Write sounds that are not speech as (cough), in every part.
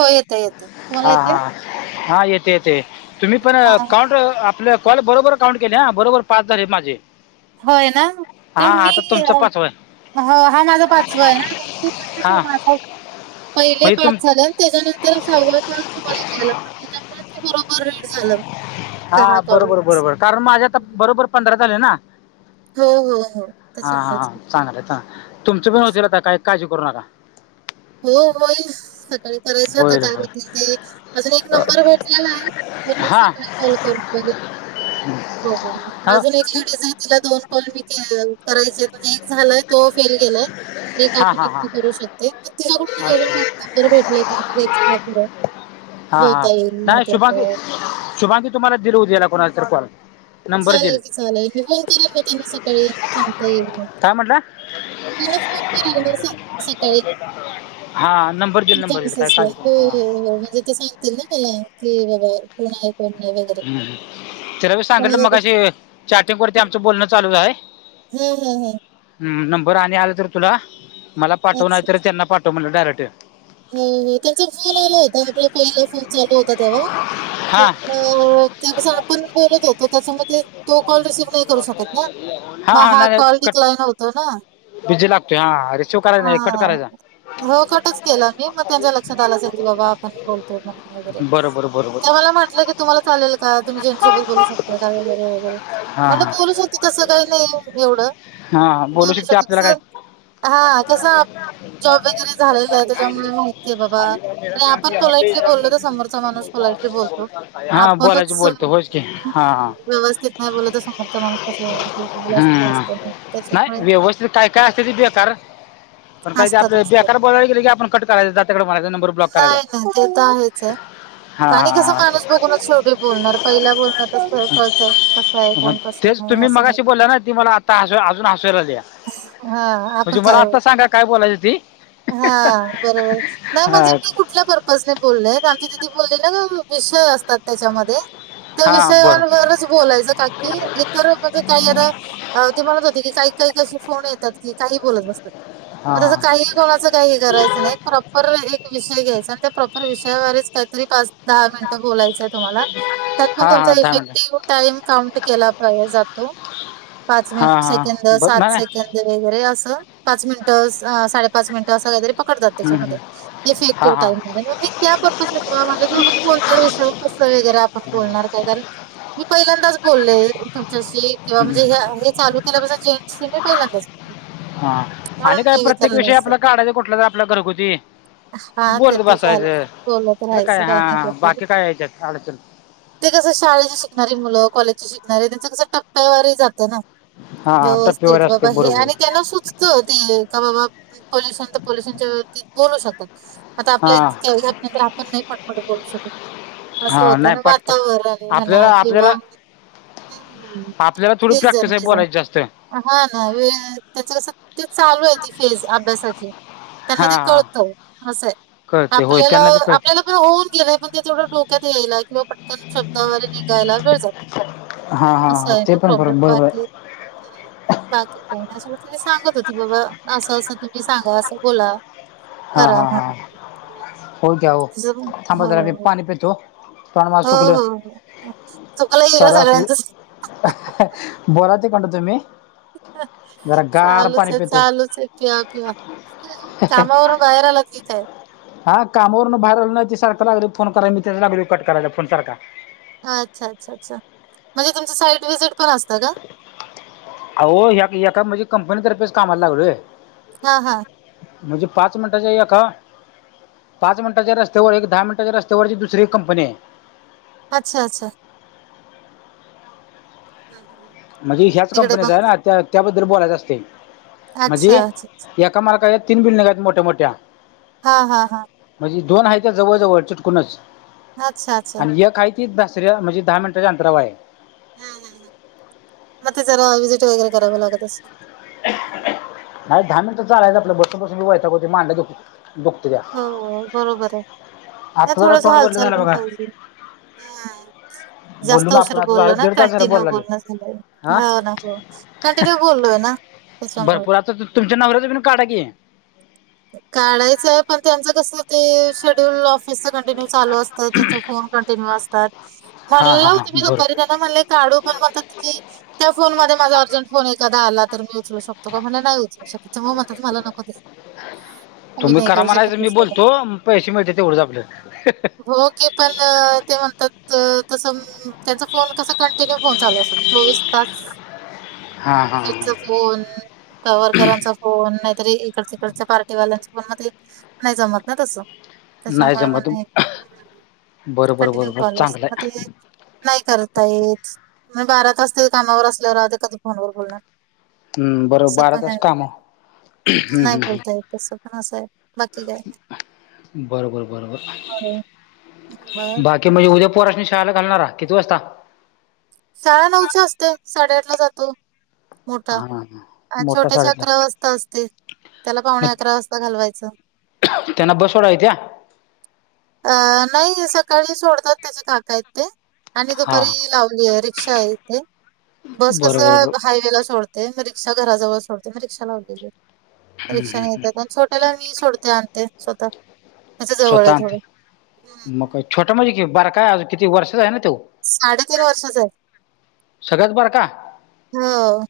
हो येतय येत - हा हा हा हा येते येते येतंय तुम्ही पण हां. कॉड आपलं कॉल बरोबर - काउंट केले हा बरोबर पाच झालेत माझे- होय ना हां तुम्ही आता तुमचं पाचवं आहे - ह हा माझा पाचवा आहे नात हां माझ पहिले म्हणजे तुम पाच झालं - (unintelligible) त्याच्यानंतर सहवा कॉल तुम्हाला केला त्याच्यामुळे ते बरोबर रेड झालं - हा बरोबर बरोबर कारण माझे आता बरोबर पंधरा झाले ना- हो, हो, हो. हा हा त्याच्यामुळेच हा चांगलंय चांगलंय तुमच पण होतील असं. आता काय काळजी करू नका- हो होईल सकाळी करायचं आता होईल काय होईल होतील ते - अजून एक नंबर भेटलेला म्हंटल हां सकाळी कॉल करून बगू- हो हो मग हां अजून एक लेडीज आहे तिला दोन कॉल मी केलं करायचे म्हणजे एक झालाय - तो फेल गेलाय एक हां अजून हां हां एक करू शकते - तिच्या कडूनच जवळ जवळ अच्छा भरपूर नंबर भेटले करून एक्स्ट्रा थोडं - हा नाही शुभांगी मग शुभांगी तुम्हाला दिल उद्याला कोणाचा तरी कॉल - चालेल की चालेल मी फोन करेल मग त्यांना सकाळी सांगता येईल मग - काय म्हटलं मु (unintelligible) केलं सकाळी हां नंबर देईल नंबर देईल काय गेनेसीसला काळजी करू हो हां हो हो म्हणजे ते सांग - तीन केलं की कोण हाय कोण नाही बागेत (unintelligible) तेला बी सांगितलं मगाशी चॅटिंग वरती आमचं बोलणं चालू आहे - हो हो हो हम नंबर आणि आल तर तुला मला पाठव अच्छा. नायतर त्यांना पाठव म्हंटल डायरेक्ट- हो हो त्यांचा फोन आला होता आपला पहिला फोन चालू होता तेव्हा- हां हो हो आपण बोलत होते त्यासोबत तो कॉल रिसिव्ह. करू शकत नाही ना म हा कॉल डीक्लाई नव्हता ना. बिजी लागतोय हा रिसिव करायचा हा नाही कट करायचा. हो कटचं- केला मी मग त्यांच्या लक्षात आला असेल की बाबा आपण बोलतोय म्हणून वगैरे बरं बरं बरं ते बरं मला म्हटलं की- तुम्हा चालेल का तुम्ही ज्यांच्यासोबत बोलू शकता का वैगरे वगैरे. हां म्हटल हां बोलूच शकते तसं काही नाही एवढं. हां बोलू शकते आपल्याला कस काय हा कस जॉब वगैरे झालेलं आहे. त्यामुळे माहितीय बाबा अरे आपण पोलाइटली बोललो तर समोरचा माणूस पोलाइटली बोलतो. हां बोलायचं आपणच बोलतो होच की हम् हां हां हम् व्यवस्थित- नाही बोलत समोरचा माणूस कसा बोलल हम्म. नाही त्याच्यामुळे- व्यवस्थित काय काय असतिती बेकार. पण काय ते असतात आपले असतात बेकार बोलायला गेले की आपण कट करायच जा तिकडे म्हणायचं नंबर ब्लॉक करायचा. नाही नाही ते तर आहेच आहे हा आणि कसं हा. माणूस बघूनच शेवटी बोलणार पहिला बोलण्यात स्थळं कळत तेच तुम्ही मगाशी बोलल्या ना ते मला आता हसु अजुन हसु यायला लागलया हां आपण काय होय काय बोलाय ती हां बरोबरच नाही हा, म्हणजे मी कुठ कुठल्या पर्पजने बोलले आमची दिदी बोलली ना प्रश्न असतात त्याच्यामध्ये त्या हा बरं विषयांवरच बरच बोलायच काकी इतर म्हणजे काही आता ते म्हणत होते की काही काही अशे फोन येतात की काही बोलत बसतात म हां तस हां काही कोणाच काही करायच नाही एक प्रॉपर एक विषय घ्यायचा आणि त्या प्रॉपर विषयावरच काही तरी पाच- दहा मिनिटं बोलायच तुम्हाला त्यात पण हां तुमचा हां दहा मिनटं इफेक्टिव्ह टाइम काउंट केला पाहि जातो पाच मिनिट, हां सेकंद हां बरं सात नाही नाही. सेकंद वगैरे अस पाच मिनिट साडेपाच मिनिट अस काहीतरी पकडतात हं, हं. त्याच्यामध्ये हां इफेक्टिव्ह हां टाईम मध्ये मग मी त्या पर्पस तुला म्हटल की कोणत्या विषयावर कस वगैरे पण बोलणार काय कारण मी पहिल्यांदाच बोलले तुमच्याशी किंवा म्हणजे हं, हे चालु केल्यापासन जेंटसशी मी पहिल्यांदाच बोलले हा म्हणून आणि काय मी प्रत्येक विचारलं विषयी असं. आपला काढायच कुठला तर आपल्या घरगुती हां, ते बोलत तर झालंच. बसायच बोलत मग काय राहायचं काही हा नाही. बाकी काय हेच्यात अडचण ते कस शाळेचे शिकणारी मुल कॉलेजची शिकणारे त्यांच कस टप्प्यावारही जातय ना हां टप्पेवर व्यवस्थित असते बाबा हे बरोबर आणि त्यांन सुचत ती का बाबा पोल्युशन तर पोल्युशनच्या वरती बोलु शकतो आता आपल्या हां इथ आपण नाही पटपट शकत अस हां होत नाही ना पाठ पाठ वातावरण म्हणा आपल्याला किंवा आपल्याला हम्म हम्, आपल्याला थोडी तेज प्रॅक्टिस आहे तेज. बोलायची जास्त हां (unintelligible) हान वेळ त्याच सत्य चालु आहे ती फेज अभ्यासाची त्यांना ते हां कळत अस आहे कळते होय आपल्याला त्यांना बी कळते. आपल्याला होऊन गेलेय पण तेवढ डोक्यात यायला किंवा पटकन शब्दावारे निघायला वेळ हा जातो हा अस हा आहे ते ना पण बरो प्रॉब्लेम बरोबर बाकी आहे बाकी काही नाही सांगत होती बाबा अस तुम्ही सांगा अस बोला हा करा हा हा म्हणून. हो काय हो तिचं पण थांब हो, जरा मी हो. पाणी पीतो हो हो हो चुकाला गेल चालू असू सगळ्यांच बोला तिकडन तुम्ही जरा गार चालुच पाणी आहे पितो चालुच आहे पिया पिया कामावरून बाहेर आलात की काय हां कामावरून बाहीर आलो नाही ते सारख लागलय फोन कराय मी त्याच लागलोय कट करायला फोन सारखा अच्छा अच्छा अच्छा म्हणजे तुमच साईट व्हीजीट पण असत का अहो ह्या एका म्हणजे कंपनीतर्फेच कामाला लागलोय हा हां म्हणजे पाच मिनिटांच्या एका पाच मिनिटाच्या रस्त्यावर एक दहा मिनटाच्या रस्त्यावर दुसरी एक कंपनी आहे अच्छा अच्छा हम्म्म म्हणजे ह्याच कंपनीचा आहे ना त्या त्याबद्दल बोलायचं असते म्हणजे अच्छा, अच्छा. - एका मालकाच्या तीन बिल्डिंग आहेत मोठ्या मोठ्या हा हा हा. म्हणजे दोन आहेत त्या जवळजवळ चीटकूनच, अच्छा, अच्छा. आणि एक आहेऽ ती दसऱ्या म्हणजे दहा मिनटाच्या अंतरावर आहे. हां हां हां म जरा विजिट वगैरे करावं लागत असेल. नाही दहा मिनिटं चालायच आपलं, बसून बसून मी वैतागतय मांड्या दुकत्यात. दुखत्या हो हो, बरोबर आहे, आता जरा थोडसं तोंड बोललं हालचाल झालं पण बघा पाहिजे. ह बोललो जास्त ना आपण उशीर आता बोललो झालं ना, दीड तास झालं कंटिन्यू बोलला बोलणं झालंय, हा हो ना हो कंटिन्यू बोललोय ना. त्याच्यामुळे भरपूर आता तुमच्या नवऱ्याच बी काड की. काढायचं आहे, पण त्यांचं कस ते शेड्यूल ऑफिसचा कंटिन्यूऽ चालू असतात, त्यांचे फोन कंटिन्यु आसतात. हा मनलं हा हा होतं मी बरोबर दुपारी ऽ म काढू पण मतात कीऽ त्या फोन मध्ये माझा अर्जंट फोन एखादा आला तर मी उचलू शकतो का, म्हनला नाही उचलऽ म मत त म्हाला नको देस तुम्ही करा म्हनायच मी बोलतो पैसे मिळते तेवढं आपलं हो के पण ते म्हणतात तसं त्यांचा फोन कसा कंटिन्यू फोन चोवीस तास हा हा हा. हेडचा फोन कवरकरांचा फोन नाहीतरी इकडचे पार्टीवाल्यांचं मग नाही नाय जमत ना तसं नाही त्याच्यामुळे जमत मला बरं बरं कंटिन्यू बरं बरं कल असत चांगलं मग ते आहे नाही करता काहीच बारा तास ते कामावर असल्यावर आध कधी फोनवर बोलणार हम्म बरोबर असं बारा पण तास आहे ना. काम नाही हम्मम् तसं पण आहे बाकी काय बरोबर बरोबर ह बाकी म्हणजेद्या पोरासनी शाळेला घालणारा किती वाजता शाळानऊच्या असते साळे आठ ला जातो मोठा हा अ मोठा छोट्या शाळेतला अकरा वाजता असते त्याला पावणे मग अकरा वाजता घालवायचं त्यांना बसवडा य त्या्या अ नाही सकाळी सोडतात त्याचे काका आहेतेत ते आणि हा दुपारी लावली आहे रिक्षा आहे इथे बस कस बरं बरं बरं हायवे ला सोड ते रिक्षा घराजवळ सोडते मी रिकशा लावलेली रिक्षा न येत आणि सोळ त्याला मी सोडते आणते स्वतः त्याच्या जवळ स्वतः आहे थोडं आणते मग हं. का छोटं म्हणजे कि बरं काय अज किती वर्षच आहे ना तो साडेतीन वर्षा च आहे सगळ्यात बारका हो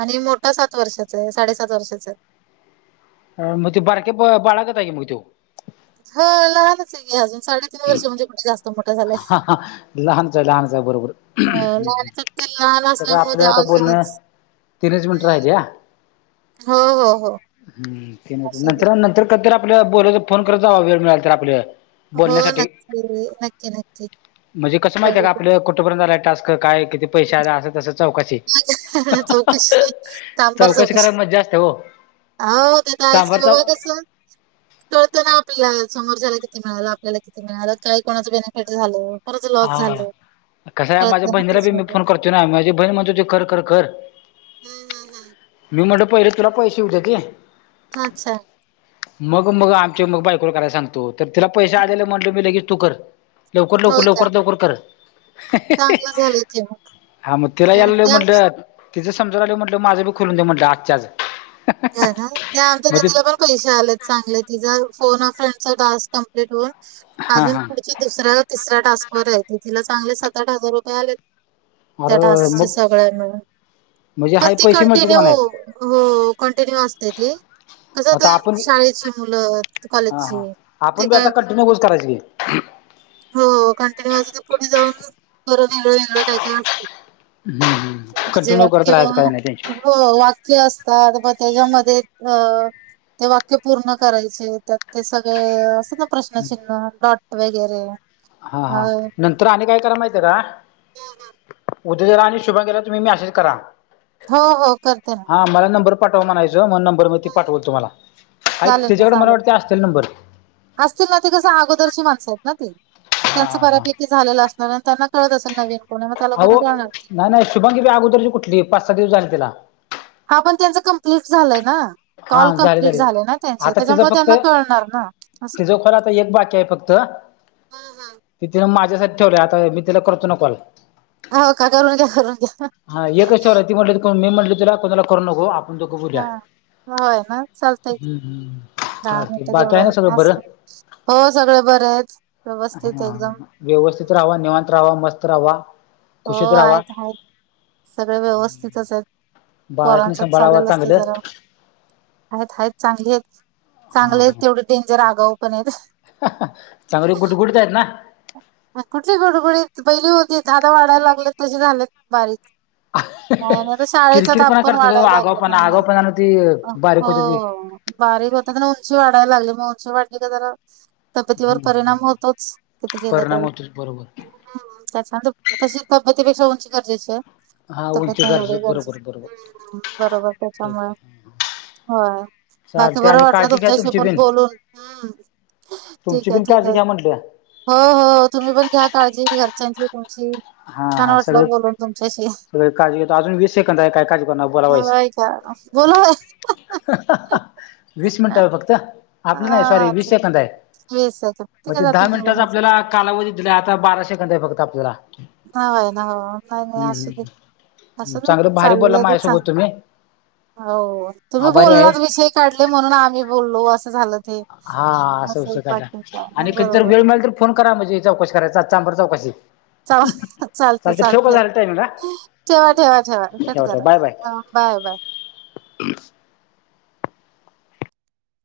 आणि मोठा सात वर्षाचा आहे साडेसात वर्षाच आहे अ मगे बरके ब बाळगतगे मुगव त्यो ह लहानच आहेे अजून साडेतीन वर्षे म्हणजे कुठे जास्त मोठा झालाय. ह लहानच आहे लहानच आहे बरोबर अ, लहानच ते लहान असल्यामुळे आपलं ते आता बोलण अजूनच. तीनच मिनिट हं. राहिली या हो, हो, हो. हम्म ते असू दे. नंतर नंतर कातरा आपल्या बोलाय फोन करत जावा वेळ मिळाल तर आपल्याला हो नक्की नक्की नक्की म्हणजे कसं माहिय का बरोबर. आपलं कुठंपर्यंतला टास्क काय किती पैसे आ अस तसं चौकशी चौकशी चौकशी करायला मज्जा असते हो हो त्या तर आहेयस सांबार चौक (unintelligible) कस कळतं ना आपल्याला समोरच्याला किती मिळालं आपल्याला किती मिळालं काय कोणाचं बेनिफिट झालं. कोणाचं लॉस हा झालं कसं आहे माझ्या कळतं ना बहिणीला बी मी त्याच्यामध्ये. फोन करतो ना माझी बहीण म्हणतो तू कर - कर -कर. हम्म - हम्म - हम्म. मी म्हटलं पहिले तुला पैसे येऊदे की. अच्छा. मग मग आमचे मग बायकोला करायला सांगतो तर तिला पैसे आलेला म्हटलं मी लगेच तू कर लवकर लवकर होय का? लवकर लवकर कर चांगलं झालं की मग. (inaudible) म तिला या त्या त्या आमच्या- म्हटलं तिचं समजा आलं म्हटलं माझं बी खुलून देऊ म्हटलं आजच्या आज. ह ना त्या आमच्या त मग ते तिला पण पैसे आलेत चांगले तिचा फोन अ फ्रेंड चा टास्क कंप्लीट कम्प्लीट होऊन हा अजून हा दुसऱ्या तिसऱ्या ट्रान्सवर आहे ती तिला चांगले सात आठ हजार रुपये आलेत. त्या अर टास्च्या मग सगळ्यांमुळे म्हणजे पण हाय ती पैसे मिळतात म्हणायचं कंटिन्यू कंटिन्यू असते ती. कसं आता तर आपण शाळेची मुलं कॉलेजची ते काय (unintelligible) करायची की, हो कंटिन्यू अस पुढे जाऊन खरं वेगळं वेगळं काय काय असतं. हम्म -हम्म म्हणजे कंटिन्यू करत वाक्य राहायचं काय नाही टेन्शन. हो वाक्य असतात त्याच्यामध्ये अ ते वाक्य पूर्ण करायचे त्यात ते सगळे असं प्रश्नचिन्ह डॉट वगैरे. हा- हा अ, नंतर आणि काय करा माहित आहे का? हा हा. उद्या जर आणि शुभांगी ला तुम्ही मेसेज करा. हो -हो करते ना. हा मला नंबर पाठवा म्हणायचं मग नंबर मग ती पाठवल तुम्हाला आहे चालेल ना, तीज्याकडं मला चालेल. वाटते असतील नंबर. असतील ना ते कसं अगोदरची माणसं आहेत ना ती. हा त्यांचं हा हा बऱ्यापैकी झालेलं असणार आणि त्यांना कळत असेल नवीन. कोण आहे मग त्या अहो लोकांना कळणार. नाय नाय शुभांगी ताई अगोदरची कुठली पाच सहा दिवस झाली तिला. हा पण त्यांचं कम्प्लीट झालंय ना. हा कॉल झाले कम्प्लीट झाले ना त्यांचे आता तिचं त्याच्यामुळे फक्त त्यांना कळणार ना असं तिचं कॉल आता एक बाकी आहे फक्त फक्त. हा- हा. ती तिनं माझ्यासाठी ठेवले आता मी तिला करतो ना कॉल. हो काका करून घ्या करून घ्या. तर मी म्हटलं तुला कोणाला करू नको आपण दोघं बोलूया. हा हो ना. चालतंय की. हम्म हम्म दहा चालतंय मिंट बाकी आहे तेवढं ना सगळं बरं? असं हो सगळे बरे आहेत व्यवस्थित एकदम. हा व्यवस्थित राहावा, निवांत राहावा, मस्त राहावा. हो खुशीत राहावा आहेत आहेत. सगळे व्यवस्थितच आहेत, बाळासनी पोरांचच सांभाळावा चाललेल असत चांगलं जरा. आहेत आहेत चांगली आहेत चांगले हा आहेत तेवढे डेंजर आगाऊ पण आहेत. चांगली गुड -गुडतय आहेत ना. कुठली गुडगुडीत पहिली होती आता वाढायला लागलेत तसे झालेत बारीक. नाही, आणि आता शाळेचा ताप किरकिरपणा पण करते तो वाढायला आगावपणा लागलं. आगावपणानं ती बारीक होते ती हो. बारीक होता पण उंची वाढायला लागली, मग उंची वाढली का जरा तब्येतीवर हम्म हम्म परिणाम होतोच, किती केलं परिणाम तरी. होतो बरोबर हम्म, त्याच्यान तशी तब्येतीपेक्षा उंची गरजेचीये. हा तब्येत उंची नाही गरजे एवढे बरोबर गरजेच, बरोबर बरोबर तेच त्याच्यामुळे हो, बाकी चालतंय बरं आणि वाटलं, काळजी घ्या तुमच्याशी तुमची पण बिन बोलून. हम्म. तुमची ठीक आहे, बिन ठीक काळजी आहे. घ्या म्हटलं हो हो, तुम्ही पण घ्या काळजी घरच्यांची, तुमची. हा छान हा सगळे वाटलं बोलून तुमच्याशी. सगळे काळजी घेतो अजून वीस सेकंद आहे काय काळजी करणार बोलावायच होय काय? बोलू वीस मिनिट हाय फक्त. आपलं नाही हा सॉरी वीस अच्छा सेकंद आहे, वीस सेकंद मग काय ते दहा जातील मिनिटाचा निघून असे आपल्याला कालावधी दिलाय. आता बारा सेकंद फक्त आपल्याला. ना ना काय नाही असू हम्म, दे, हम्म. असू दे चांगलं भारी बोलला चाललंय ते चांग माझ्यासोबत तुम्ही हो तुम्ही आभारी आहे बोललात, विषय काढले, म्हणून आम्ही बोललो असं झालं ते. हा असं विषय काढला. बाकी काय ना आणि कधीतर बरोबर वेळ मिळाला तर फोन करा म्हणजे चौकशी करायला, चांबार चौकशी. चला, चालतय चालते ठेव का चालतय. झालं टायमिंग हा ठेवा ठेवा ठेवा, कट ठेवा करा. Bye bye bye bye.